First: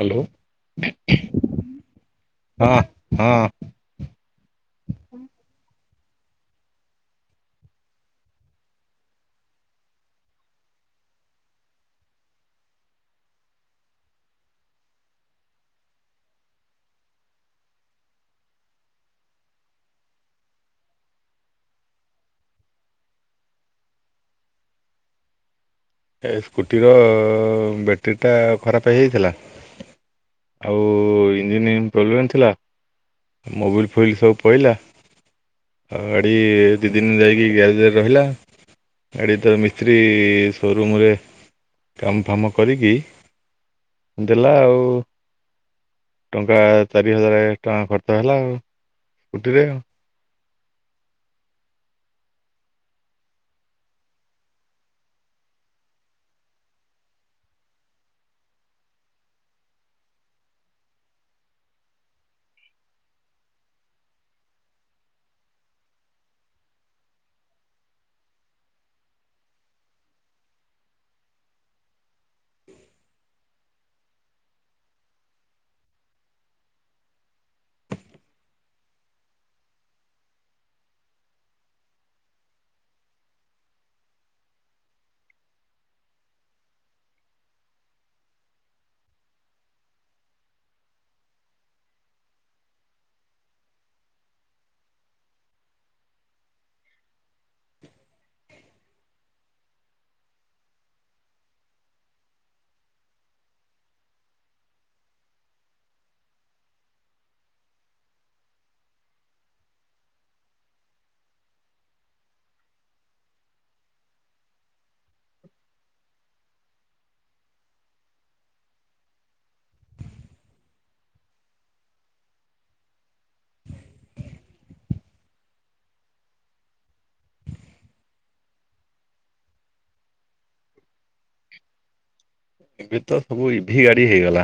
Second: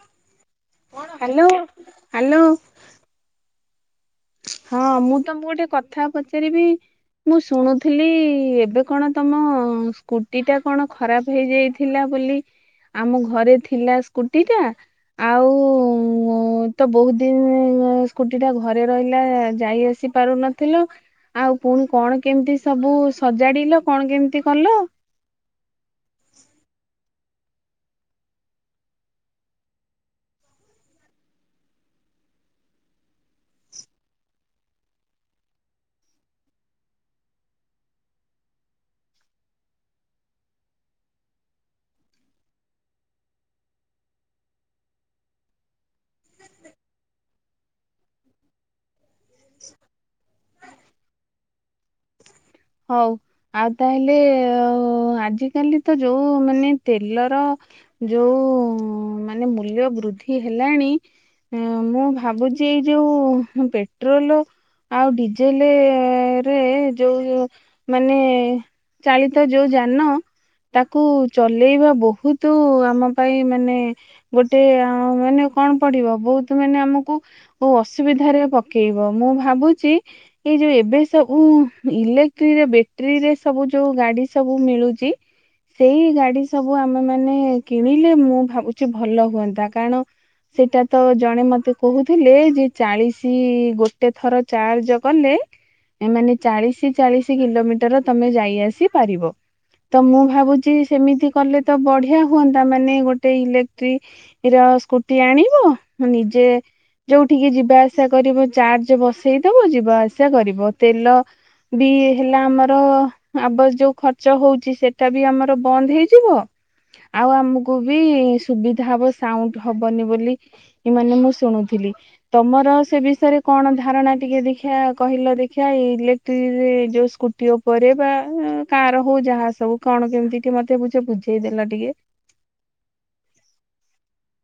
Hello. Hello hello. ହଁ ହଁ। ହଁ ମୁଁ ତମକୁ ଗୋଟେ କଥା ପଚାରିବି। ମୁଁ ଶୁଣୁଥିଲି ଏବେ କଣ ତମ ସ୍କୁଟି ଟା କଣ ଖରାପ ହେଇଯାଇ। ଥିଲା ବୋଲି ଆମ ଘରେ ଥିଲା ସ୍କୁଟି ଟା। ଆଉ ତ ବହୁତ ଦିନ ସ୍କୁଟି ଟା ଘରେ ରହିଲା ଯାଇ ଆସି ପାରୁନଥିଲ। ଆଉ ପୁଣି କଣ କେମିତି ସବୁ ସଜାଡିଲ କଣ କେମିତି କଲୁ? ଏ ସ୍କୁଟିର ବ୍ୟାଟେରୀଟା ଖରାପ ହେଇଯାଇଥିଲା। ଆଉ ଇଞ୍ଜିିନ ପ୍ରୋବ୍ଲେମ୍ ଥିଲା। ମୋବିଲ ଫୁବିଲ୍ ସବୁ ପଡ଼ିଲା। ହଉ ଗାଡ଼ି ଦୁଇ ଦିନ ଯାଇକି ଗ୍ୟାଜରେ ରହିଲା। ଗଡ଼ି ତ ମିସ୍ତ୍ରୀ ସୋରୁମ୍ରରେ କାମ ଫାମ କରିକି ଦେଲା ଆଉ। ଟଙ୍କା ଚାରି ହଜାର ଟଙ୍କା ଖର୍ଚ୍ଚ ହେଲା ଆଉ ସ୍କୁଟିରେ ଆଉ ହଉ ଆଉ ତାହେଲେ ଆଜିକାଲି ତ ଯୋଉ ମାନେ ତେଲର ଯୋଉ ମାନେ ମୂଲ୍ୟ ବୃଦ୍ଧି ହେଲାଣି ମୁଁ ଭାବୁଛି ଏଇ ଯୋଉ ପେଟ୍ରୋଲ ଆଉ ଡିଜେଲ ରେ ଯୋଉ ମାନେ ଚାଳିତ ଯୋଉ ଯାନ ତାକୁ ଚଲେଇବା ବହୁତ ଆମ ପାଇଁ ମାନେ ଗୋଟେ ମାନେ କଣ ପଡିବ ବହୁତ ମାନେ ଆମକୁ ଓ ଅସୁବିଧାରେ ପକେଇବ ମୁଁ ଭାବୁଛି ଏଇ ଯୋଉ ଏବେ ସବୁ ଇଲେ ବ୍ୟାଟେରୀରେ ସବୁ ଯୋଉ ଗାଡି ସବୁ ମିଳୁଛି। ସେଇ ଗାଡି ସବୁ ଆମେ ମାନ କିଣିଲେ ମୁଁ ଭାବୁଛି ଭଲ ହୁଅନ୍ତା କାରଣ ସେଇଟା ତ ଜଣେ ମତେ କହୁଥିଲେ ଯେ ଚାଳିଶ ଗୋଟେ ଥର ଚାର୍ଜ କଲେ ମାନେ ଚାଳିଶ ଚାଳିଶ କିଲୋମିଟର ତମେ ଯାଇ ଆସି ପାରିବ। ତ ମୁଁ ଭାବୁଛି ସେମିତି କଲେ ତ ବଢିଆ ହୁଅନ୍ତା ମାନେ ଗୋଟେ ଇଲେକ୍ଟ୍ରିକ ର ସ୍କୁଟି ଆଣିବ ନିଜେ ଯୋଉଠିକି ଯିବା ଆସିବା କରିବ ଚାର୍ଜ ବସେଇ ଦବୁ ଯିବା ଆସିବା କରିବ ତେଲ ବି ହେଲା ଆମର ଆବ ଯୋଉ ଖର୍ଚ୍ଚ ହଉଛି ସେଟା ବି ଆମର ବନ୍ଦ ହେଇଯିବ। ଆଉ ଆମକୁ ବି ସୁବିଧା ହବ ସାଉଣ୍ଡ ହବନି ବୋଲି। ଏମାନେ ମୁଁ ଶୁଣୁଥିଲି ତମର ସେ ବିଷୟରେ କଣ ଧାରଣା ଟିକେ ଦେଖିିବା କହିଲ ଦେଖିବାଆଇ ଯୋଉ ସ୍କୁଟି ଉପରେ ବା କାର ହଉ ଯାହା ସବୁ କଣ କେମିତି କିେ ମତେ ବୁଝ ବୁଝ ସେଇ ଦେଲା ଟିକେ ଏବେ ତ ସବୁ ଇଭି ଗାଡି ହେଇଗଲା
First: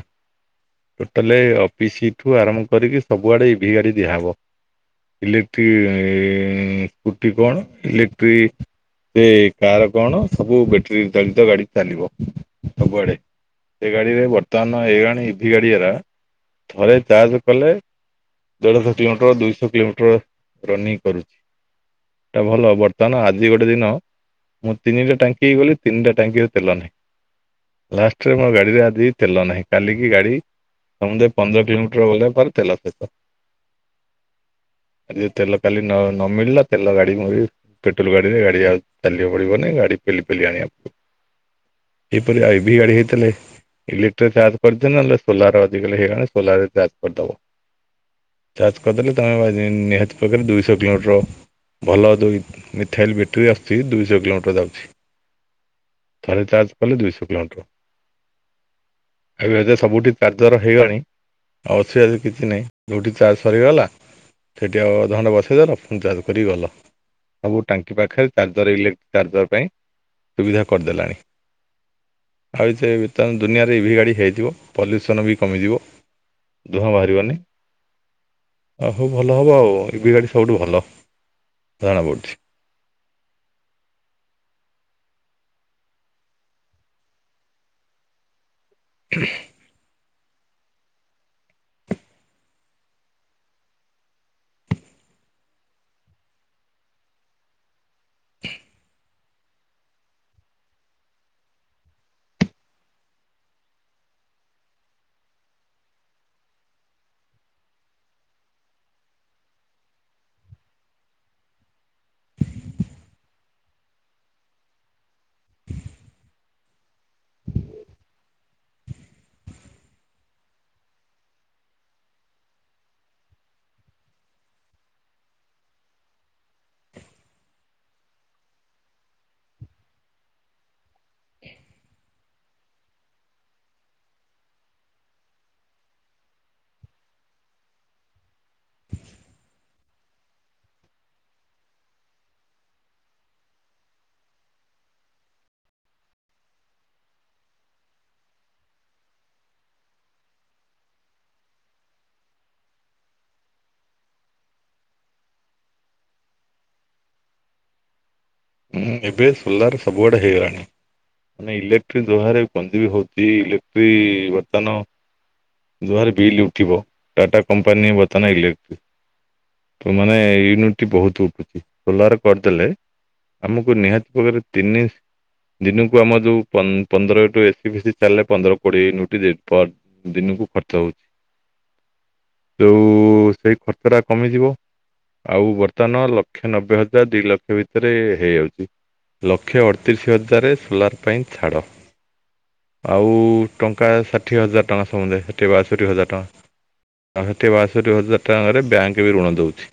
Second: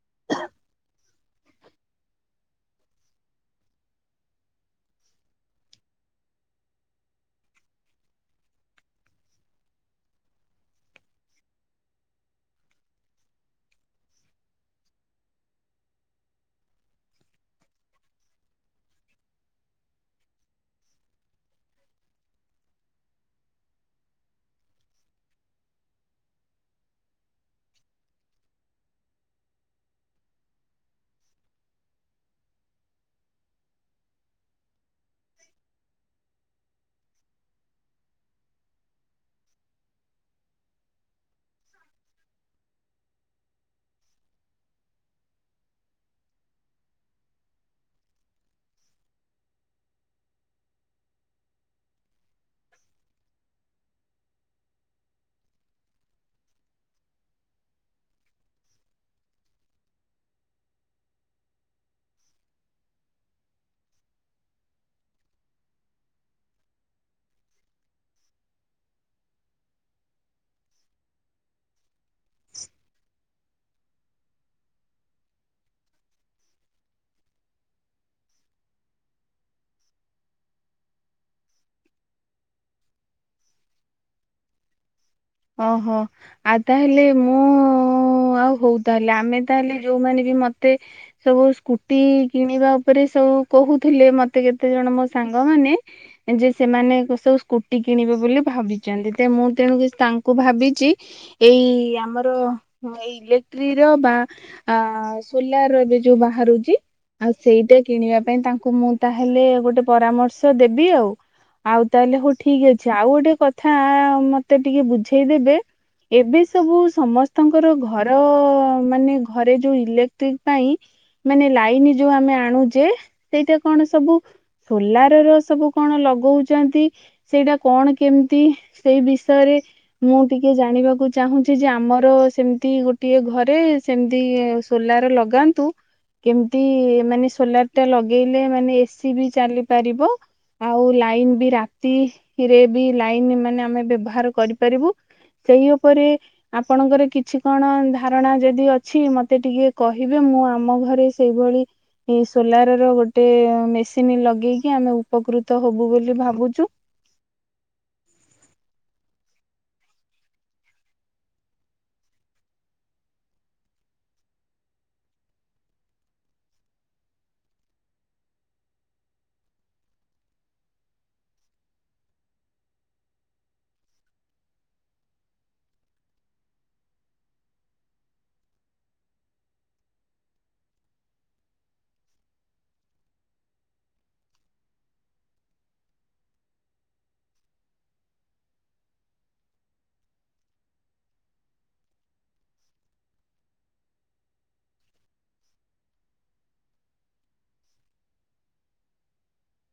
ଲେ ଅଫିସଇଠୁ ଆରମ୍ଭ କରିକି ସବୁଆଡେ ଇଭି ଗାଡି ଦିଆହେବ। ଇକ୍ଟ୍ରି କଟି କଣ ଇଲେକ୍ଟ୍ରି ସେ କାର କଣ ସବୁ ବ୍ୟାଟେରୀ ଚାଳିତ ଗାଡି ଚାଲିବ ସବୁଆଡେ ସେ ଗାଡି ରେ ବର୍ତ୍ତମାନ ଏଇଗାଣି ଇଭି ଗାଡି ଏରା ଥରେ ଚାର୍ଜ କଲେ ଦେଢ଼ଶହ କିଲୋମିଟର ଦୁଇଶହ କିଲୋମିଟର ରନିଂ କରୁଛି। ଟା ଭଲ ବର୍ତ୍ତମାନ ଆଜି ଗୋଟେ ଦିନ ମୁଁ ତିନିଟା ଟଙ୍କି ହେଇ ଗଲି ତିନିଟା ଟଙ୍କିରେ ତଲ ନାହିଁ ଲାଷ୍ଟରେ ମୋ ଗାଡିରେ ଆଜି ତେଲ ନାହିଁ କାଲି କିି ଗାଡି ତେ ପନ୍ଦର କିିଲୋମ ମିଟର ବଲା ଫ ତେଥିଲା ସେ [unintelligible] ଆ ଯ ତେଲ କାଲି ନ ନ ମିଳିଲା ତେଲ ଗାଡି ମୁ ପେଟ୍ରୋଲ ଗାଡିରେ ଗାଡି ଚାଲିବା ପଡିବ ନାି ଗାଡି ପେଲି ପେଲି ଆଣିବା ପଡିବ ସେପରି ଆଇ ବି ଗଡ ହେଇଥିଲେ। ଇଲେକ୍ଟ୍ରି ଚାର୍ଜ କରିଦେ ନହେଲେ ସୋଲାର ଅଧିକା ହେଇଗଲାଣି ସୋଲାର ଚାର୍ଜ କରିଦବ ଚାର୍ଜ କରିଦେଲେ ତୁମେ ନିହାତି ପକରେ ଦୁଇଶହ କିଲୋମିଟରବ ଭଲ ଦୁଇ ମିଥାଇଲ ବ୍ୟାଟେୀ ଆସୁଛି ଦୁଇଶହ କିଲୋମିଟର ଯାଉଛି ତାରେ ତାଜ ପିଲ ଦୁଇଶ କିଲୋମିଟର ଆଉ ଏବେ ସବୁଠି କାର୍ଯ୍ୟର ହେଇଗଣି ଅସୁବିଧା କିଛି ନାହିଁ ଯେଉଁଠି ଚାର୍ଜ ସରିଗଲା ସେଇଠି ଆଉ ଧଣ୍ଡା ବସେଇଦଲ ପୁ ଚାଜ କର ଗଲ ସବୁ ଟାଙ୍କି ପାଖରେ ଚାର୍ଜର ଇଲେକ୍ଟ୍ରିକ୍ ଚାର୍ଜର୍ ପାଇଁ ସୁବିଧା କରିଦେଲାଣି। ଆଉ ସେ ତେୁ ଦୁନିଆରେ ଇଭି ଗାଡ଼ି ହୋଇଇଯଥିବ ପଲ୍ୟୁସନ୍ ବି କମିଯିବ ଦୁହଁ ବାହାରିବନି ଆ ହୋଉ ଭଲ ହବ ଆଉ ଇବି ଗାଡ଼ି ସବୁଠୁ ଭଲ ଜଣାପଡ଼ୁଛି। ଓହୋ ଆଉ ତାହେଲେ ମୁଁ ଉ ଆଉ ହୋଉ ତାହେଲେ ଆମେ ତାହେଲେ ଯୋଉମାନେ ବି ମତେ ସବୁ ସ୍କୁଟି କିଣିବା ଉପରେ ସବୁ କୋହୁଥୁଲେ ମତେ କେତେଜଣ ମୋ ସାଙ୍ଗମାନେ ଯେ ସେମାନେ ସବୁ ସ୍କୁଟି କିଣିବେ ବୋଲି ଭାବିଚନ୍ତି ତେ ମୁଁ ତେଣୁକସ୍ ତାନ୍ କୁ ଭାବିଚି ଏଇ ଆମର ଏଇ ଇଲେକ୍ଟ୍ରିର ବା ଆ ସୋଲାର ଏବେ ଯୋଉ ବାହାରୁଚି ଆଉ ସେଇଟା କିଣିବା ପାଇଁ ତାଙ୍କୁ ମୁଁ ତାହେଲେ ଗୋଟେ ପରାମର୍ଶ ଦେବି ଆଉ। ଆଉ ତାହେଲେ ହୋଉ ଠିକ ଅଛି ଆଉ ଗୋଟେ କଥା ମତେ ଟିକେ ବୁଝେଇଦେବେ ଏବେ ସବୁ ସମସ୍ତଙ୍କର ଘର ମାନେ ଘରେ ଯୋଉ ଇଲେକ୍ଟ୍ରିକ ପାଇଁ ମାନେ ଲାଇନ ଯୋଉ ଆମେ ଆଣୁଚେ ସେଇଟା କଣ ସବୁ ସୋଲାରର ସବୁ କଣ ଲଗୋଉଚନ୍ତି ସେଇଟା କଣ କେମତି ସେଇ ବିଷୟରେ ମୁଁ ଟିକେ ଜାଣିବାକୁ ଚାହୁଁଚି ଯେ ଆମର ସେମତି ଗୋଟିଏ ଘରେ ସେମତି ଏ ସୋଲାର ଲଗାନ୍ତୁ କେମତି ମାନେ ସୋଲାରଟା ଲଗେଇଲେ ମାନେ ଏ ସିି ବି ଚାଲି ପାରିବ ଆଉ ଲାଇନ ବି ରାତିରେ ବି ଲାଇନ ମାନେ ଆମେ ବ୍ୟବହାର କରିପାରିବୁ ସେଇ ଓପରେ ଆପଣଙ୍କର କିଛି କଣ ଧାରଣା ଯଦି ଅଛି ମତେ ଟିକେ କହିବେ ମୁଁ ଆମ ଘରେ ସ୍ ସେଇଭଳି ଏଇ ସୋଲାରର ଗୋଟେ ମେସିନି ଲଗେଇକି ଆମେ ଉପକୃତ ହୋବୁ ବୋଲି ଭାବୁଚୂ। ହୁଁ ଏବେ ସୋଲାର ସବୁଆଡେ ହେଇଗଲାଣି। ମାନେ ଇଲେକ୍ଟ୍ରିକ ଦୋହାରେ ପନ୍ଦି ବି ହୋଉଚି ଇଲେକ୍ଟ୍ରିକ ବର୍ତ୍ତମାନ ଦୋହାର ବିଲ୍ ଉଠିବ ଟାଟା କମ୍ପାନୀ ବର୍ତ୍ତମାନ ଇଲେକ୍ଟ୍ରି ତ ମାନେ ୟୁନିଟି ବୋହୁତ ଉଠୁଚି ସୋଲାର କରିଦେଲେ ଆମକୁ ନିହାତି ପ୍ରକାରରେ ତିନି ଦିନକୁ ଆମର ଯୋଉ ପନ୍-ପନ୍ଦର ଟୁ ଏସି ବିସିି ଚାଲେ ପନ୍ଦର କୋଡ଼ିଏ ନୋଟିରେ ଟନ୍ ଦିନକୁ ଖର୍ଚ୍ଚ ହୋଉଚି। ଯୋଉ ସେଇ ଖର୍ଚ୍ଚଟା କମିଯିବ। ଆଉ ବର୍ତ୍ତମାନ ଲକ୍ଷେ ନବେ ହଜାର ଦି ଲକ୍ଷ ଭିତରେ ହେଇଯାଉଚି। ଲକ୍ଷେ ଅଠତିରିଶ ହଜାରେ ସୋଲାର ପାଇଁ ଛାଡ଼। ଆଉ ଟଙ୍କା ଷାଠିଏ ହଜାର ଟଙ୍କା ସମଧାୟେ ଖ ଷାଠିଏ ବାଷଠି ହଜାର ଟଙ୍କା ଆଉ ଷାଠିଏ ବାଷଠି ହଜାର ଟଙ୍କାରେ ବ୍ୟାଙ୍କ ବି ଋଣ ଦୋଉଛି?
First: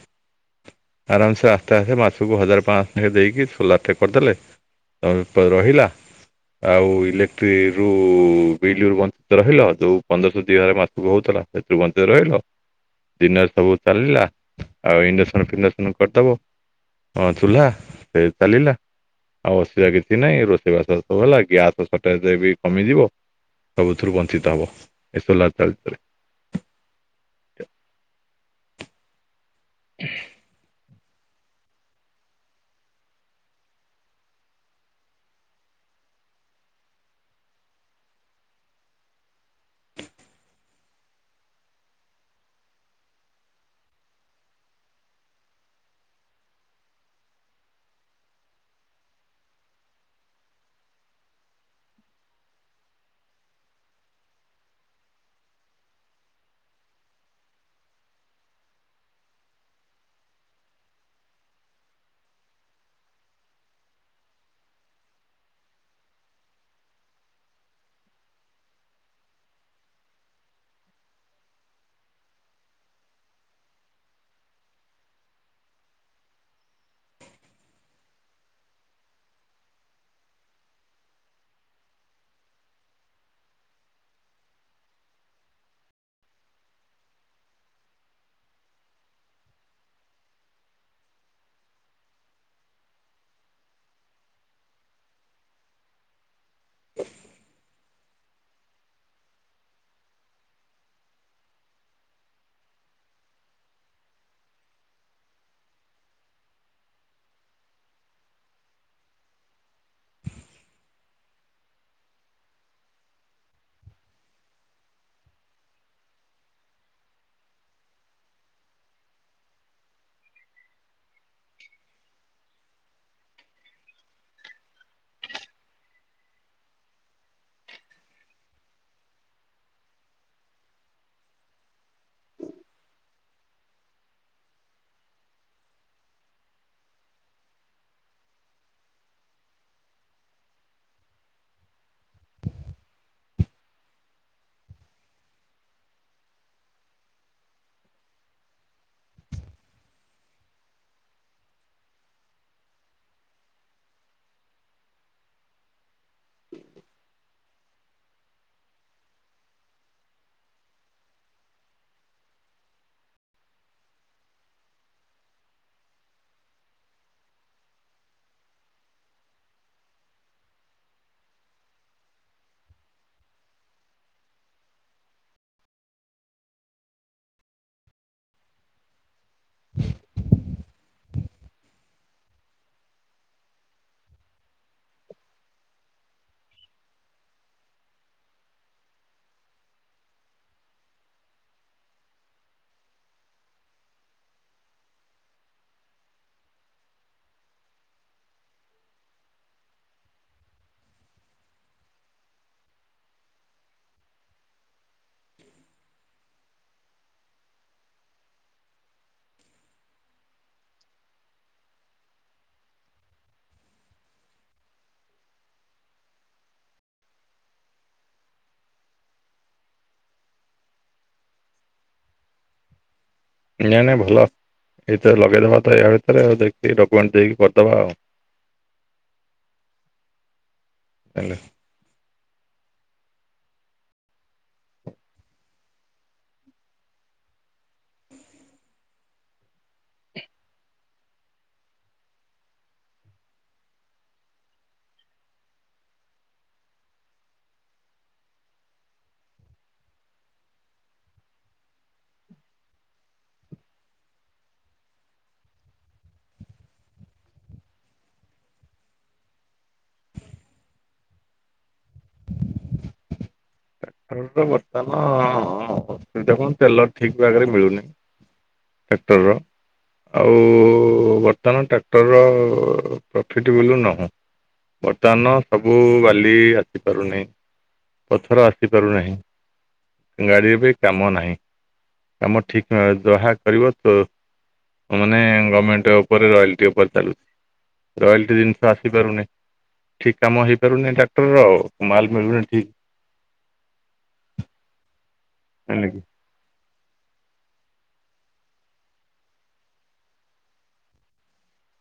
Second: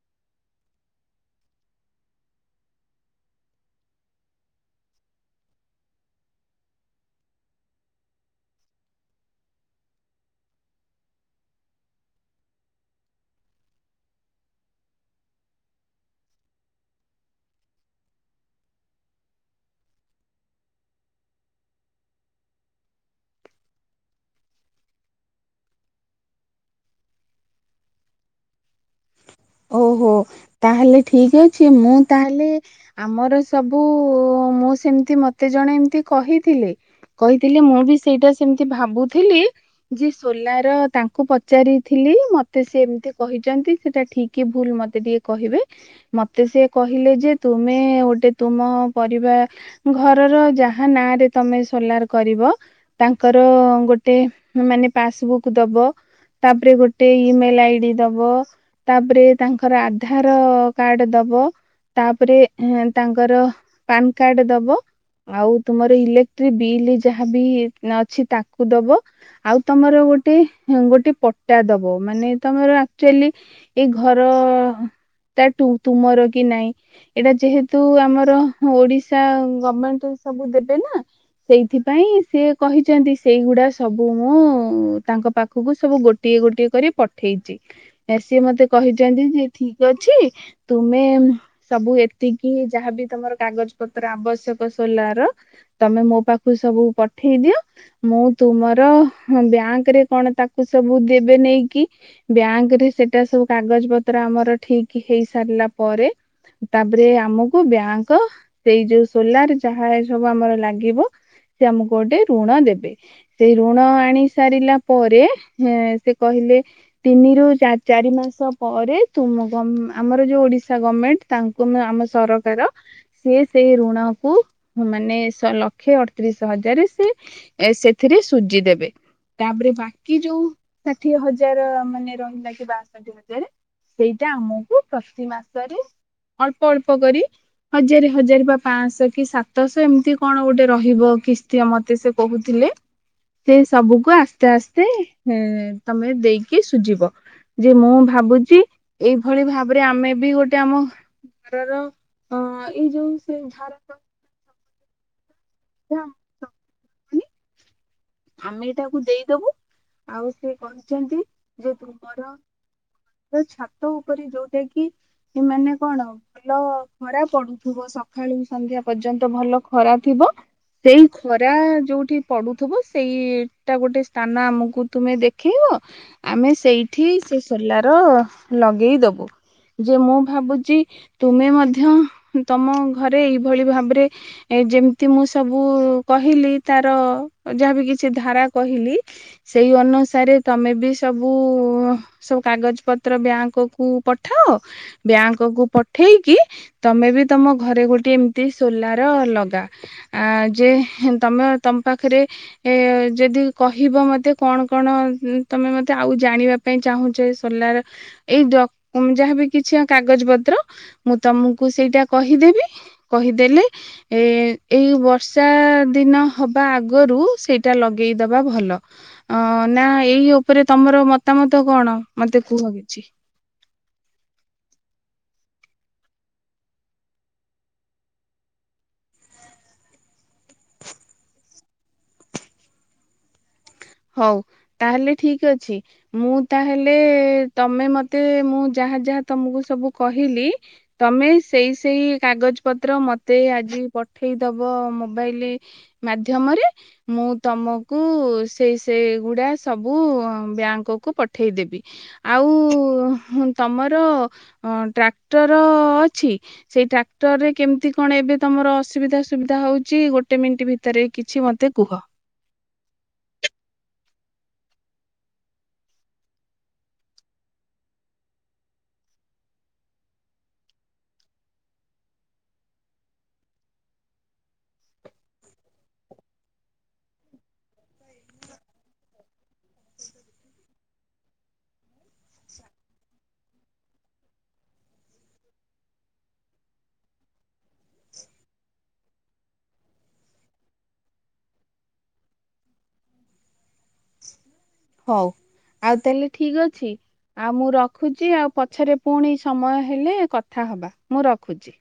ଆରାମସେ ଆସ୍ତେ ଆସ୍ତେ ମାସକୁ ହଜାର ପାଂଶ ଲେଖା ଦେଇକି ସୋଲାରଟେ କରଦେଲେ ତମେ ଯେତଳେ ରହିଲା ଆଉ ଇଲେକ୍ଟ୍ରି ରୁ ବିଲ ବଞ୍ଚିତ ରହିଲ ଯୋଉ ପନ୍ଦରଶ ଦି ହାଜାର ମାସକୁ ହୋଉଥୁଲା ସେଥିରୁ ବଞ୍ଚେଇ ରଖିଲ ଦିନରେ ସବୁ ଚାଲିଲା ଆଉ ଇଣ୍ଡକ୍ସନ ଫିଣ୍ଡକ୍ସନ କରିଦବ ହଁ ଚୁଲହା ଏଇ ଚାଲିଲା ଆଉ ଅସୁବିଧା କିଛି ନାହିଁ ରୋଷେଇବାସ ସବୁ ହେଲା ଗ୍ୟାସ ସଟେଜଟା ବି କମିଯିବ। ସବୁଥୁରୁ ବଞ୍ଚିତ ହବ ଏ ସୋଲାର ଚାଲଥିଲେ। ଓହୋ ତାହେଲେ ଠିକ ଅଛି ମୁଁ ତାହେଲେ ଆମର ସବୁ ମୁଁ ସେମତି ମତେ ଜଣେ ଏମତି କହିଥିଲେ। କହିଥିଲି ମୁଁ ବି ସେଇଟା ସେମତି ଭାବୁଥିଲି ଯିଏ ସୋଲାର ତାଙ୍କୁ ପଚାରିଥିଲି ମତେ ସିଏ ଏମତି କହିଚନ୍ତି ସେଟା ଠିକ୍ କି ଭୁଲ ମତେ ଟିକେ କହିବେ। ମତେ ସେ କହିଲେ ଯେ ତୁମେ ଗୋଟେ ତୁମ ପରିବା ଘରର ଯାହା ନାଁରେ ତମେ ସୋଲାର କରିବ ତାଙ୍କର ଗୋଟେ ମାନେ ପାସବୁକ୍ ଦବ। ତାପରେ ଗୋଟେ ଇମେଲ ଆଇ ଡି ଦବ। ତାପରେ ତାଙ୍କର ଆଧାର କାର୍ଡ ଦବ। ତାପରେ ତାଙ୍କର ପାନ କାର୍ଡ ଦବ। ଆଉ ତୁମର ଇଲେକ୍ଟ୍ରିକ ବିଲ୍ ଯାହାବି ଅଛି ତାକୁ ଦବ। ଆଉ ତମର ଗୋଟେ ଗୋଟେ ପଟା ଦବ ମାନେ ତମର ଆକ୍ଚୁଆଲି ଏଇ ଘର ଟୁ ତୁମର କି ନାଇଁ? ଏଇଟା ଯେହେତୁ ଆମର ଓଡିଶା ଗଭମେଣ୍ଟ ସବୁ ଦେବେ ନା? ସେଇଥିପାଇଁ ସେ କହିଛନ୍ତି ସେଇଗୁଡା ସବୁ ମୁଁ ତାଙ୍କ ପାଖକୁ ସବୁ ଗୋ ଗୋଟିଏ ଗୋଟିଏ କରି ପଠେଇଛି। ସିଏ ମତେ କହିଛନ୍ତି ଯେ ଠିକ ଅଛି ତୁମେ ସବୁ ଏତିକି ଯାହାବି ତମର କାଗଜ ପତ୍ର ଆବଶ୍ୟକ ସୋଲାର ତମେ ମୋ ପାଖକୁ ସବୁ ପଠେଇ ଦିଅ। ମୁଁ ତୁମର ବ୍ୟାଙ୍କ ରେ କଣ ତାକୁ ସବୁ ଦେବେ ନେଇକି। ବ୍ୟାଙ୍କ ରେ ସେଟା ସବୁ କାଗଜ ପତ୍ର ଆମର ଠିକ ହେଇ ସାରିଲା ପରେ ତାପରେ ଆମକୁ ବ୍ୟାଙ୍କ ସେଇ ଯୋଉ ସୋଲାର ଯାହା ଏ ସବୁ ଆମର ଲାଗିବ ସେ ଆମକୁ ଗୋଟେ ଋଣ ଦେବେ। ସେ ଋଣ ଆଣି ସାରିଲା ପରେ ସେ କହିଲେ ତିନି ରୁ ଚା ଚାରି ମାସ ଷ ପରେ ତୁ ଆମର ଯୋଉ ଓଡିଶା ଗଭର୍ଣ୍ଣମେଣ୍ଟ ତାଙ୍କୁ ଆମ ସରକାର ସି ସେଇ ଋଣକୁ ମାନେ ଲକ୍ଷେ ଅଠତିରିଶ ହଜାର ସେ ଏ ସେଥିରେ ସୁଜି ଦେବେ। ତାପରେ ବାକି ଯୋଉ ଷାଠିଏ ହଜାର ମାନେ ରହିଲା କି ବାଷଠି ହଜାର ସେଇଟା ଆମକୁ ପ୍ରତି ମାସରେ ଅଳ୍ପ ଅଳ୍ପ କରି ହଜାର ହଜାର ବା ପାଞ୍ଚଶହ କି ସାତଶହ ଏମିତି କଣ ଗୋଟେ ରହିବ କିସ୍ତିୟ ମତେ ସେ କହୁଥିଲେ ସେ ସବୁକୁ ଆସ୍ତେ ଆସ୍ତେ ତମେ ଦେଇକି ସୁଝିବ। ଯେ ମୁଁ ଭାବୁଛି ଏଇଭଳି ଭାବରେ ଆମେ ବି ଗୋଟେ ଆମ [unintelligible] [inaudible] ଆମେ ଏ ତାକୁ ଦେଇଦବୁ ଆଉ ସେଏ କହିଛନ୍ତି ଯେ ତୁମର ଛାତ ଉପରେ ଯୋଉଟା କି ଏମାନେ କଣ ଭଲ ଖରା ପଡୁଥିବ ସକାଳୁ ସନ୍ଧ୍ୟା ପର୍ଯ୍ୟନ୍ତ ଭଲ ଖରା ଥିବ। ସେଇ ଖରା ଯୋଉଠି ପଡୁଥିବ ସେଇଟା ଗୋଟେ ସ୍ଥାନ ଆମକୁ ତୁମେ ଦେଖେଇବ। ଆମେ ସେଇଠି ସେ ସୋଲାର ଲଗେଇଦବୁ। ଯେ ମୁଁ ଭାବୁଛି ତୁମେ ମଧ୍ୟ ତମ ଘରେ ଏଇଭଳି ଭାବରେ ଏ ଯେମିତି ମୁଁ ସବୁ କହିଲି ତାର ଯାହାବି କିଛି ଧାରା କହିଲି ସେଇ ଅନୁସାରେ ତମେ ବି ସବୁ ସବୁ କାଗଜ ପତ୍ର ବ୍ୟାଙ୍କ କୁ ପଠଅ ବ୍ୟାଙ୍କ କୁ ପଠେଇକି ତମେ ବି ତମ ଘରେ ଗୋଟେ ଏମତି ସୋଲାର ଲଗା। ଆ ଯେ ତମେ ତମ ପାଖରେ ଏ ଯଦି କହିବ ମତେ କଣ କଣ ତମେ ମତେ ଆଉ ଜାଣିବା ପାଇଁ ଚାହୁଁଛ ସୋଲାର ଏଇଡ ଯାହାବି କିଛି କାଗଜ ପତ୍ର ମୁଁ ତମକୁ ସେଇଟା କହିଦେବି। କହିଦେଲେ ଏ ଏଇ ବର୍ଷା ଦିନ ହବା ଆଗ ଆଗରୁ ସେଇଟା ଲଗେଇଦବା ଭଲ। ଅ ନା ଏଇ ଉପରେ ତମର ମତାମତ କଣ ମତେ କୁହ କିଛି? ନାଇଁ ନାଇଁ ଭଲ ଏଇତ ଲଗେଇଦବା ତ ୟା ଭିତରେଉ ଦେକି ଡକ୍ୟୁମେଣ୍ଟ ଦେଇକି କରିଦବା ଆଉ। ହ ଚ [unintelligible] ହଉ ତାହେଲେ ଠିକ ଅଛି। ମୁଁ ତାହେଲେ ତମେ ମତେ ମୁଁ ଯାହା ଯାହା ତମକୁ ସବୁ କହିଲି ତମେ ସେଇ ସେଇ କାଗଜ ପତ୍ର ମତେ ଆଜି ପଠେଇଦବ ମୋବାଇଲରେ ମାଧ୍ୟମରେ ମୁଁ ତମକୁ ସେଇ ସେଗୁଡ଼ା ସବୁ ବ୍ୟାଙ୍କକୁ ପଠାଇଦେବି ଆଉ ତମର ଟ୍ରାକ୍ଟର ଅଛି। ସେଇ ଟ୍ରାକ୍ଟର ରେ କେମିତି କଣ ଏବେ ତମର ଅସୁବିଧା ସୁବିଧା ହଉଛି ଗୋଟେ ମିନିଟ୍ ଭିତରେ ଭିତରେ କିଛି ମତେ କୁହ। ବର୍ତ୍ତମାନ ଅସୁବିଧା କଣ ତେଲ ଠିକ ଭାଗରେ ମିଳୁନି। ଟ୍ୟାକ୍ଟରର ଆଉ ବର୍ତ୍ତମାନ ଟ୍ରାକ୍ଟରର ପ୍ରଫିଟ ବୋଲିୁଲ ନହୁଁ। ବର୍ତ୍ତମାନ ସବୁ ବାଲି ଆସିପାରୁନି ପଥର ଆସି ପାରୁନାହିଁ ଗାଡ଼ିରେ ବି କାମ ନାହିଁ। କାମ ଠିକ ଯାହା କରିବ ତ ାନେ ଗଭର୍ଣ୍ଣମେଣ୍ଟ ଉପରେ ରୟାଲଟି ଉପରେ ଚାଲୁଛି। ରୟାଲଟି ଜିନିଷ ଆସିପାରୁନି। ଠିକ କାମ ହେଇପାରୁନି ଡାକ୍ତର ଆଉ ମାଲ ମିଳୁନି ଠିକ ହଉ ଠିକ୍। ଆଉ ତାହେଲେ ଠିକ ଅଛି। ଆଉ ମୁଁ ରଖୁଛି ଆଉ ପଛରେ ପୁଣି ସମୟ ହେଲେ କଥା ହବା ମୁଁ ରଖୁଛି।